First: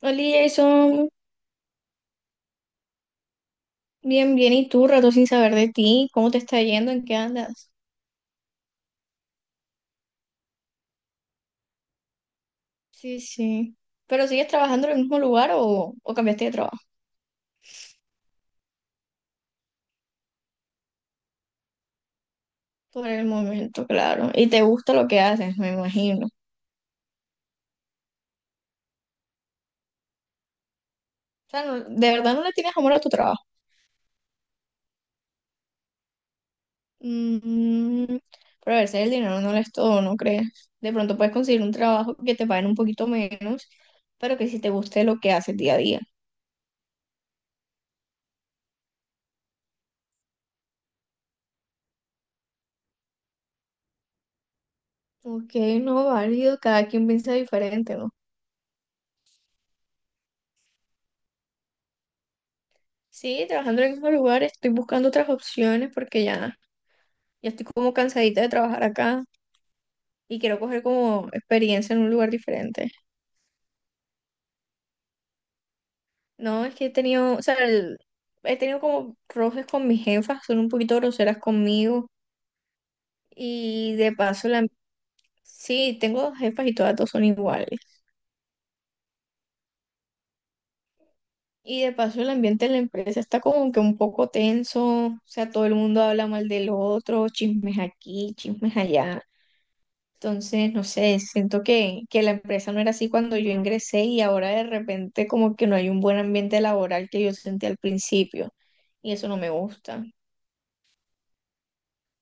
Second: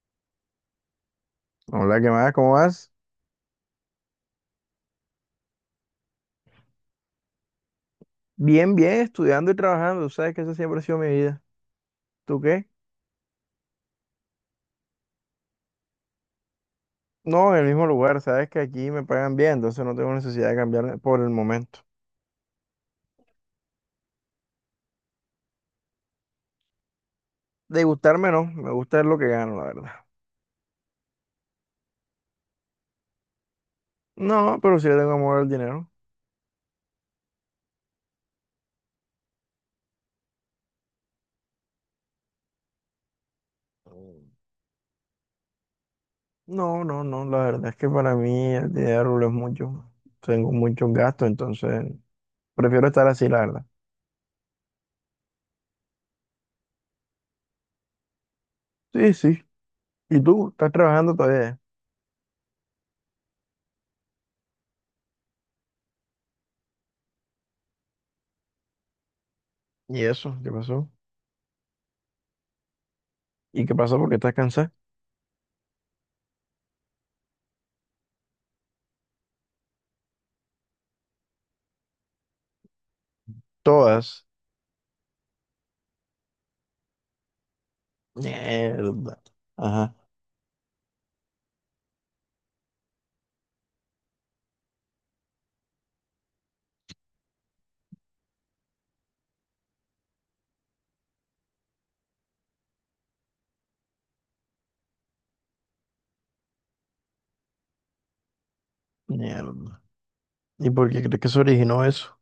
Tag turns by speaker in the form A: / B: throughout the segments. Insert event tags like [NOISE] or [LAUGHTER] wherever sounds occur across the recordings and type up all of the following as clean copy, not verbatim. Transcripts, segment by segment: A: Hola Jason,
B: Hola, ¿qué más? ¿Cómo vas?
A: bien, bien, ¿y tú? Rato sin saber de ti, ¿cómo te está yendo? ¿En qué andas?
B: Bien, bien, estudiando y trabajando. Tú sabes que esa siempre ha sido mi vida. ¿Tú qué?
A: Sí, sí. ¿Pero sigues trabajando en el mismo lugar o cambiaste de trabajo?
B: No, en el mismo lugar. Sabes que aquí me pagan bien, entonces no tengo necesidad de cambiar por el momento.
A: Por el momento, claro. Y te gusta lo que haces, me imagino. O
B: De gustarme no, me gusta es lo que gano, la verdad.
A: sea, de verdad no le tienes amor a tu trabajo.
B: No, pero sí le tengo amor al dinero.
A: Mm, pero a veces el dinero no lo es todo, ¿no crees? De pronto puedes conseguir un trabajo que te paguen un poquito menos,
B: Mm.
A: pero que sí te guste lo que haces día a día.
B: No, no, no, la verdad es que para mí el dinero lo es mucho. Tengo muchos gastos, entonces prefiero estar así, la verdad.
A: Ok, no, válido, cada quien piensa diferente, ¿no?
B: Sí, sí. ¿Y tú? ¿Estás trabajando todavía?
A: Sí, trabajando en el mismo lugar, estoy buscando otras opciones porque ya estoy como cansadita de trabajar acá
B: ¿Y eso?
A: y
B: ¿Qué
A: quiero coger
B: pasó?
A: como experiencia en un lugar diferente.
B: ¿Y qué pasó? ¿Por qué estás cansada?
A: No, es que he tenido, o sea, he tenido como roces con mis jefas, son un poquito groseras conmigo y de
B: Todas.
A: paso la, sí, tengo dos jefas y todas dos son iguales.
B: Mierda. Ajá,
A: Y de paso el ambiente en la empresa está como que un poco tenso, o sea, todo el mundo habla mal del otro, chismes aquí, chismes allá. Entonces, no sé, que la empresa no era así cuando yo ingresé y ahora de repente como que no hay un buen ambiente laboral que yo sentí al principio y eso no me
B: mierda.
A: gusta.
B: ¿Y por qué crees que se originó eso?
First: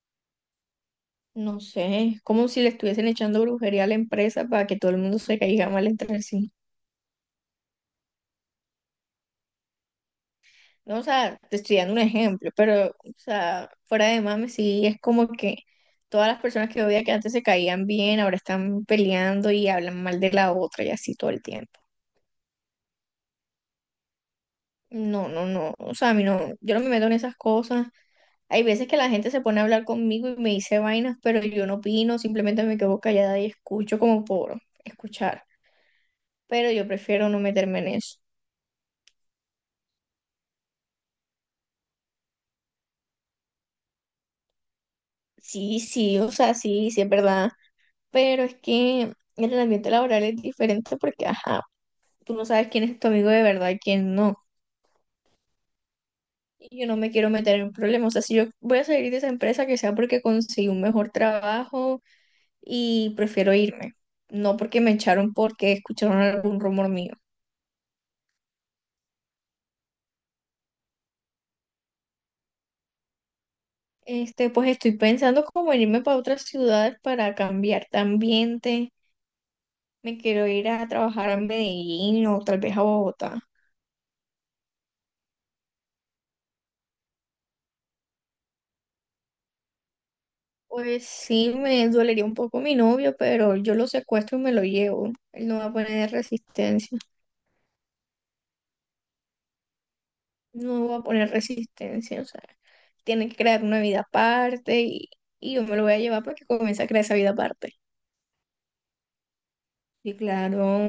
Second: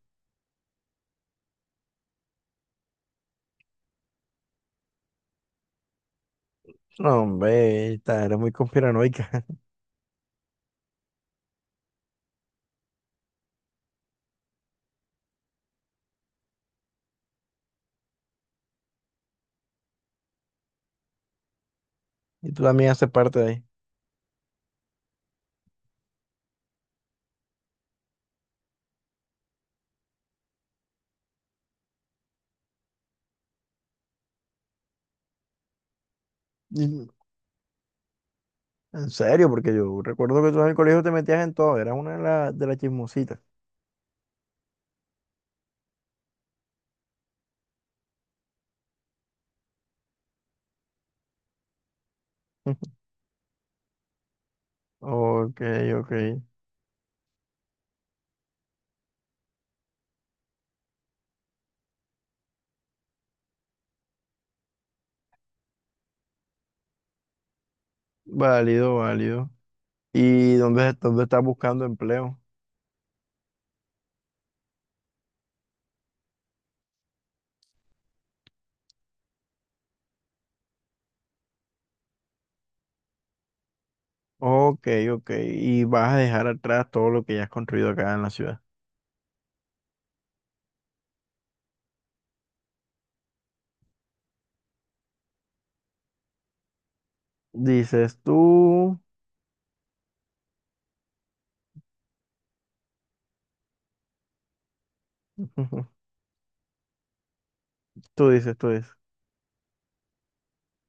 A: No sé, es como si le estuviesen echando brujería a la empresa para que todo el mundo se caiga mal entre sí.
B: No, hombre, esta era muy conspiranoica. [LAUGHS]
A: No, o sea, te estoy dando un ejemplo, pero, o sea, fuera de mame, sí, es como que todas las personas que yo veía que antes se caían bien, ahora están peleando y hablan mal de la otra y así todo el tiempo.
B: Y tú también haces parte de ahí.
A: No, no, no, o sea, a mí no, yo no me meto en esas cosas. Hay veces que la gente se pone a hablar conmigo y me dice vainas, pero yo no opino, simplemente me quedo callada y escucho como por escuchar. Pero yo
B: Y-
A: prefiero no meterme en eso.
B: En serio, porque yo recuerdo que tú en el colegio te metías en todo. Eras una de las chismositas.
A: Sí, sí, o sea, sí, sí es verdad. Pero es que el ambiente laboral es diferente porque, ajá, tú no sabes quién es
B: [LAUGHS]
A: tu amigo de verdad y quién no.
B: Ok, ok.
A: Y yo no me quiero meter en problemas. O sea, si yo voy a salir de esa empresa, que sea porque conseguí un mejor trabajo y prefiero irme. No porque me echaron porque escucharon algún rumor mío.
B: Válido, válido. ¿Y dónde estás buscando empleo?
A: Este, pues estoy pensando como en irme para otras ciudades para cambiar de ambiente. Me quiero ir a trabajar a Medellín o tal vez a Bogotá.
B: Ok, ok. Y vas a dejar atrás todo lo que ya has construido acá en la ciudad.
A: Pues sí, me dolería un poco mi novio, pero yo lo secuestro y me lo llevo. Él no va a poner resistencia.
B: Dices tú.
A: No va a poner resistencia. O sea, tiene que crear una vida aparte y yo me lo voy a
B: [LAUGHS]
A: llevar para que comience a crear esa vida aparte.
B: Tú dices, tú dices.
A: Y claro,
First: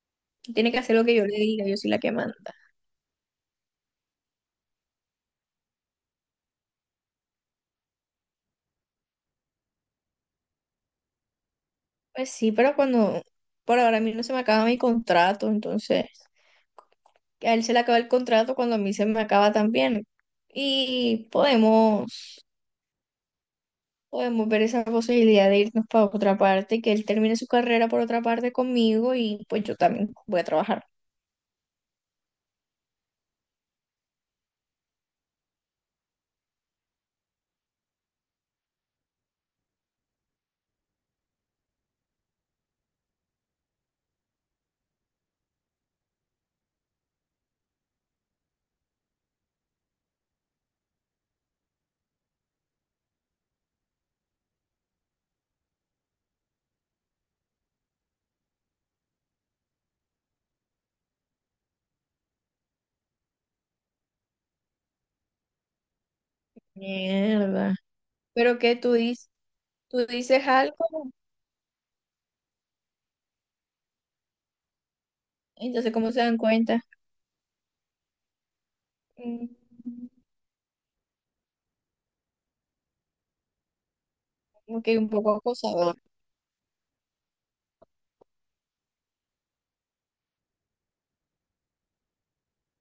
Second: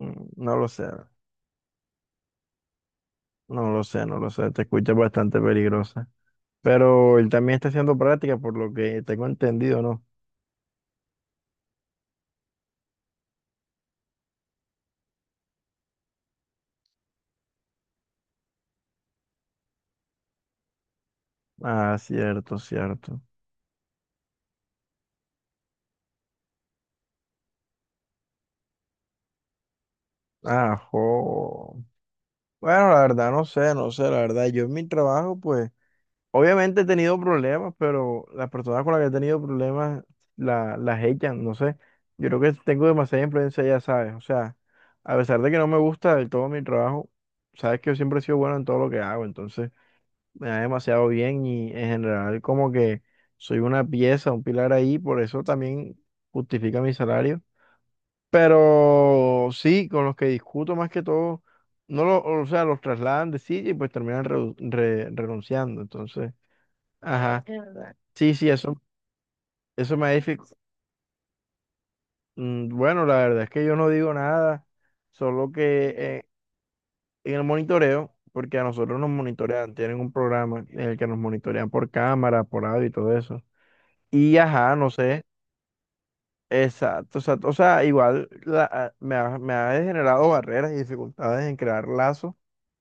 B: Mm, no lo
A: tiene que
B: sé.
A: hacer lo que yo le diga, yo soy la que manda.
B: No lo sé, no lo sé, te escucha bastante peligrosa. Pero él también está haciendo práctica, por lo que tengo entendido, ¿no?
A: Pues sí, pero cuando, por ahora a mí no se me acaba mi contrato, entonces a él se le acaba el contrato cuando a mí se me acaba también. Y
B: Ah,
A: podemos,
B: cierto, cierto.
A: podemos ver esa posibilidad de irnos para otra parte, que él termine su carrera por otra parte conmigo y pues yo también voy a trabajar.
B: Ajo. Bueno, la verdad, no sé, no sé, la verdad. Yo en mi trabajo, pues, obviamente he tenido problemas, pero las personas con las que he tenido problemas las echan, no sé. Yo creo que tengo demasiada influencia, ya sabes. O sea, a pesar de que no me gusta del todo mi trabajo, sabes que yo siempre he sido bueno en todo lo que hago, entonces me da demasiado bien y en general como que soy una pieza, un pilar ahí, por eso también justifica mi salario. Pero sí, con los que discuto más que todo, no lo, o sea, los trasladan de sitio y pues terminan renunciando. Entonces, ajá. Es
A: Mierda.
B: verdad. Sí, sí,
A: Pero que
B: eso,
A: tú dices,
B: eso
A: tú
B: me ha dific-
A: dices algo,
B: bueno, la verdad es que yo no digo nada, solo que
A: entonces ¿cómo se
B: eh,
A: dan cuenta?
B: en el monitoreo, porque a nosotros nos
A: Mm,
B: monitorean, tienen un programa en el que nos monitorean por cámara, por audio y todo eso. Y ajá,
A: ok,
B: no
A: un
B: sé.
A: poco acosador.
B: Exacto, exacto. O sea, me ha generado barreras y dificultades en crear lazos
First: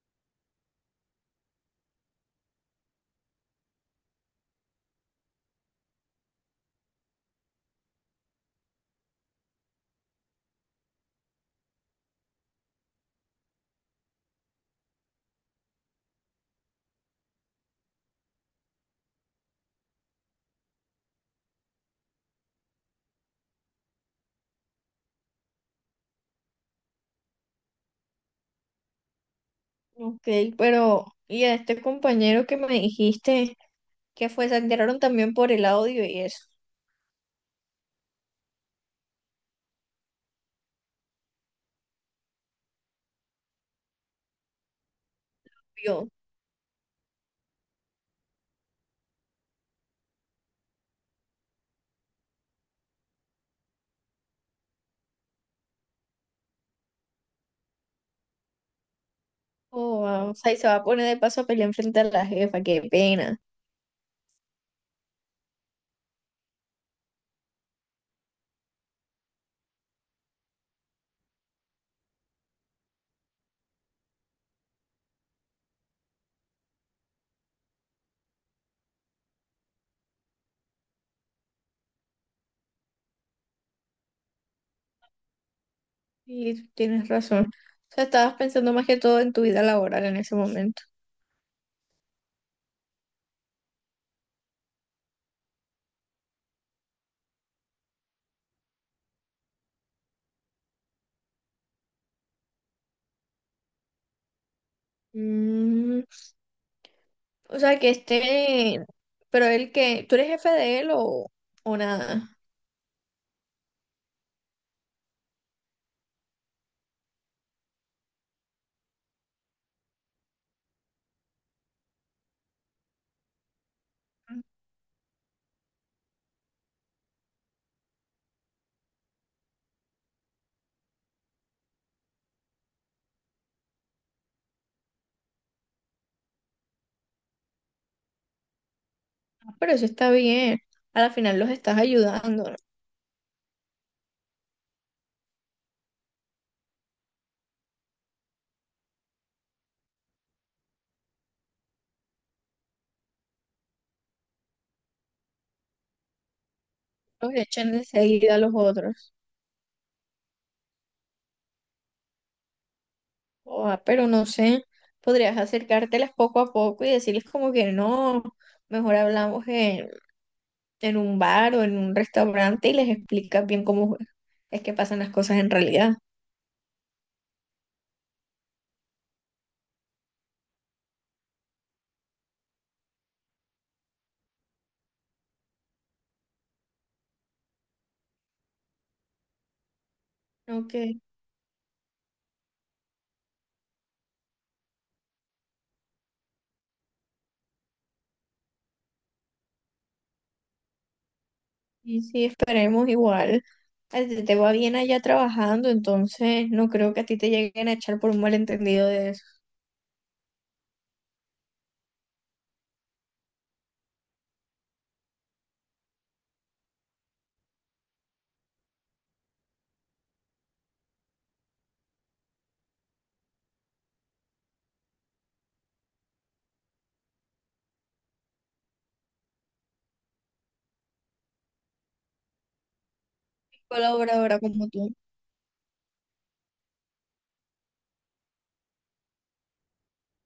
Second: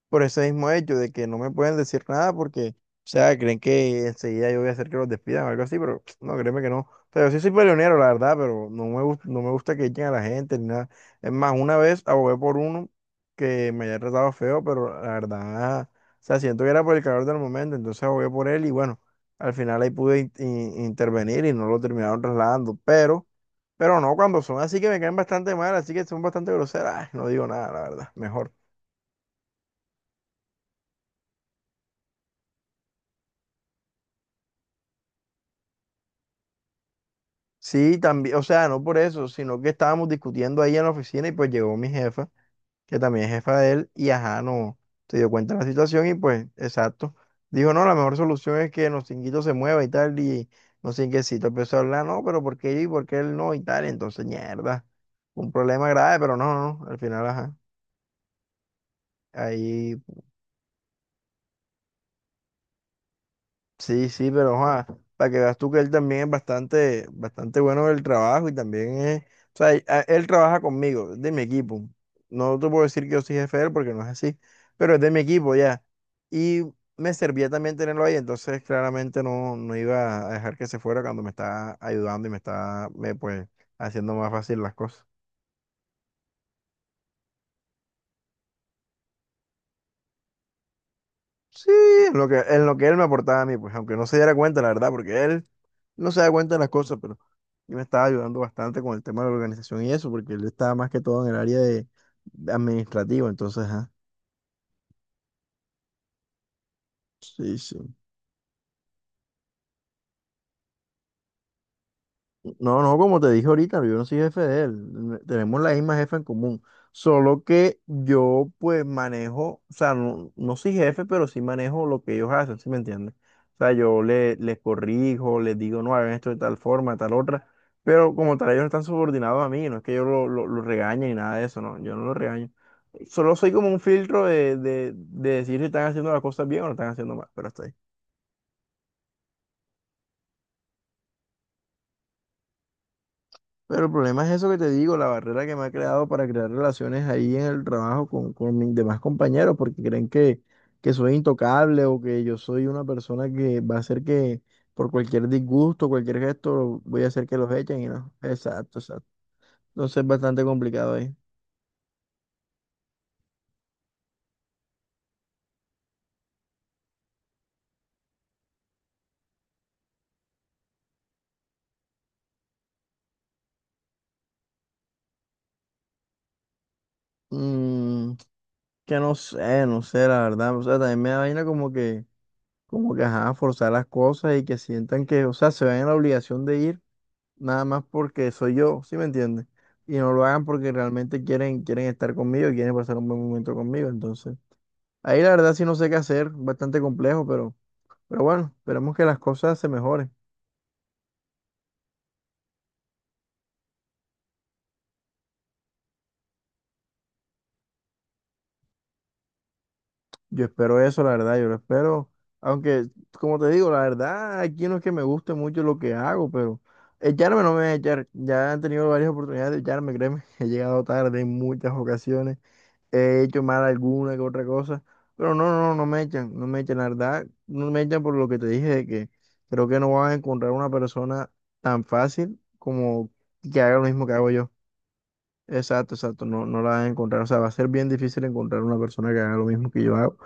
B: por ese mismo hecho de que no me pueden decir nada porque, o sea, creen que enseguida yo voy a hacer que los despidan o algo así, pero [TSK] no, créeme que no. O sea, yo sí soy peleonero, la verdad, pero no me gusta, no me gusta que echen a la gente ni nada. Es más, una vez abogué por uno que me había tratado feo, pero la verdad, o sea, siento que era por el calor del momento, entonces abogué por él y bueno, al final ahí pude intervenir y no lo terminaron trasladando, pero no, cuando son así que me caen bastante mal, así que son bastante groseras, ay, no digo nada, la verdad, mejor.
A: Ok, pero ¿y a este compañero que me dijiste? Que fue, se enteraron también por el audio y eso.
B: Sí, también, o sea, no por eso, sino que estábamos discutiendo ahí en la oficina y pues llegó mi jefa, que también es jefa de él, y ajá, no, se dio cuenta de la situación
A: Yo,
B: y pues, exacto, dijo, no, la mejor solución es que Nocinguito se mueva y tal, y Nocinguecito empezó a hablar, no, pero ¿por qué yo y por qué él no y tal? Entonces, mierda, un problema grave, pero no, no, no, al final, ajá, ahí.
A: oh, wow, o sea, y se va a poner de paso a pelear enfrente a la jefa, qué pena.
B: Sí, sí, pero para que veas tú que él también es bastante, bastante bueno en el trabajo y también es, o sea, él trabaja conmigo, es de mi equipo. No te puedo decir que yo soy jefe de él porque no es así, pero es de mi equipo ya. Y me servía también tenerlo ahí, entonces claramente no, no iba a dejar que se fuera cuando me está ayudando y me está, me, pues, haciendo más fácil las cosas.
A: Y tú tienes razón. O sea, estabas pensando más que todo en tu vida laboral en ese momento.
B: Sí, en en lo que él me aportaba a mí, pues, aunque no se diera cuenta, la verdad, porque él no se da cuenta de las cosas, pero yo me estaba ayudando bastante con el tema de la organización y eso, porque él estaba más que todo en el área de administrativo, entonces, ajá.
A: Mm,
B: Sí,
A: o
B: sí.
A: sea, que esté, pero él que, ¿tú eres jefe de él o nada?
B: No, no, como te dije ahorita, yo no soy jefe de él. Tenemos la misma jefa en común. Solo que yo, pues, manejo, o sea, no, no soy jefe, pero sí manejo lo que ellos hacen, ¿sí me entiendes? O sea, les corrijo, les digo, no, hagan esto de tal forma, de tal otra. Pero como tal, ellos no están subordinados a mí, no es que yo lo regañe ni nada de eso, no, yo no lo regaño. Solo soy como un filtro de decir si están haciendo las cosas bien o no están haciendo mal, pero hasta ahí.
A: Ah, pero eso está bien. A la final los estás ayudando, ¿no?
B: Pero el problema es eso que te digo, la barrera que me ha creado para crear relaciones ahí en el trabajo con mis demás compañeros, porque creen que soy intocable o que yo soy una persona que va a hacer que por cualquier disgusto, cualquier gesto, voy a hacer
A: Los
B: que los
A: echan
B: echen y no.
A: enseguida a los
B: Exacto, exacto.
A: otros.
B: Entonces es bastante complicado ahí.
A: Oh, pero no sé, podrías acercártelas poco a poco y decirles como que no, mejor hablamos en un bar o en un restaurante y les explicas bien cómo es que pasan las cosas en realidad.
B: Mm, que no sé, no sé, la verdad. O sea, también me da vaina como que ajá, forzar las cosas y que sientan que, o sea, se ven en la obligación de ir, nada más porque soy yo, ¿sí me entiendes? Y no lo hagan porque
A: Ok,
B: realmente quieren, quieren estar conmigo y quieren pasar un buen momento conmigo. Entonces, ahí la verdad sí no sé qué hacer, bastante complejo, pero bueno, esperemos que las cosas se mejoren.
A: y sí, esperemos igual. A ti te va bien allá trabajando, entonces no creo que a ti te lleguen a echar por un malentendido de eso.
B: Yo espero eso, la verdad, yo lo espero. Aunque, como te digo, la verdad, aquí no es que me guste mucho lo que hago, pero echarme no me voy a echar. Ya han tenido varias oportunidades de echarme, créeme, [LAUGHS] he llegado tarde en muchas ocasiones. He hecho mal alguna que otra cosa, pero no, no, no me echan, no me echan, la verdad, no me echan por lo que te dije de que creo que no vas a encontrar una persona tan fácil como que haga lo mismo que hago
A: Colaboradora
B: yo.
A: como tú.
B: Exacto, exacto, no, no la vas a encontrar, o sea, va a ser bien difícil encontrar una persona que haga lo mismo que yo hago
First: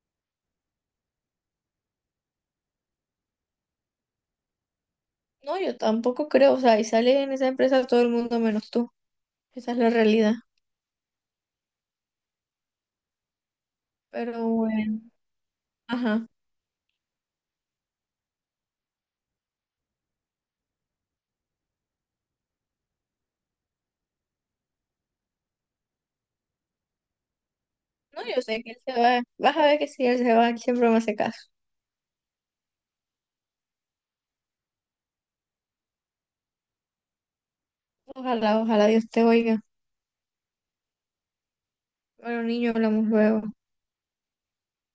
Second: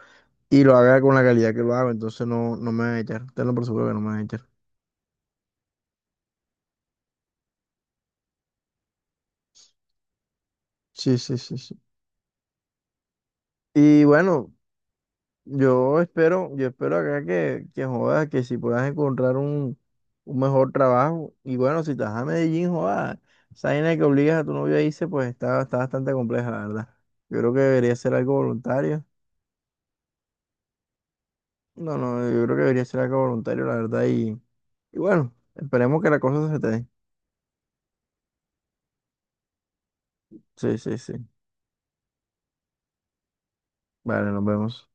B: y lo haga con la calidad que lo hago, entonces no, no me van a echar, tenlo por seguro que no me van a echar.
A: No, yo tampoco creo, o sea, y sale en esa empresa todo el mundo menos tú. Esa es la realidad.
B: Sí, sí, sí, sí. Y
A: Pero
B: bueno,
A: bueno,
B: yo
A: ajá.
B: espero, yo espero acá que jodas, que si puedas encontrar un mejor trabajo. Y bueno, si estás a Medellín, jodas, esa vaina que obligas a tu novio a irse, pues está, está bastante compleja, la verdad. Yo creo que debería ser
A: No,
B: algo
A: yo sé que él se
B: voluntario.
A: va. Vas a ver que si él se va, él siempre me hace caso.
B: No, no, yo creo que debería ser algo voluntario, la verdad. Y bueno, esperemos que la cosa se te dé.
A: Ojalá, ojalá Dios te oiga.
B: Sí, sí, sí.
A: Bueno, niño, hablamos luego.
B: Vale, nos vemos.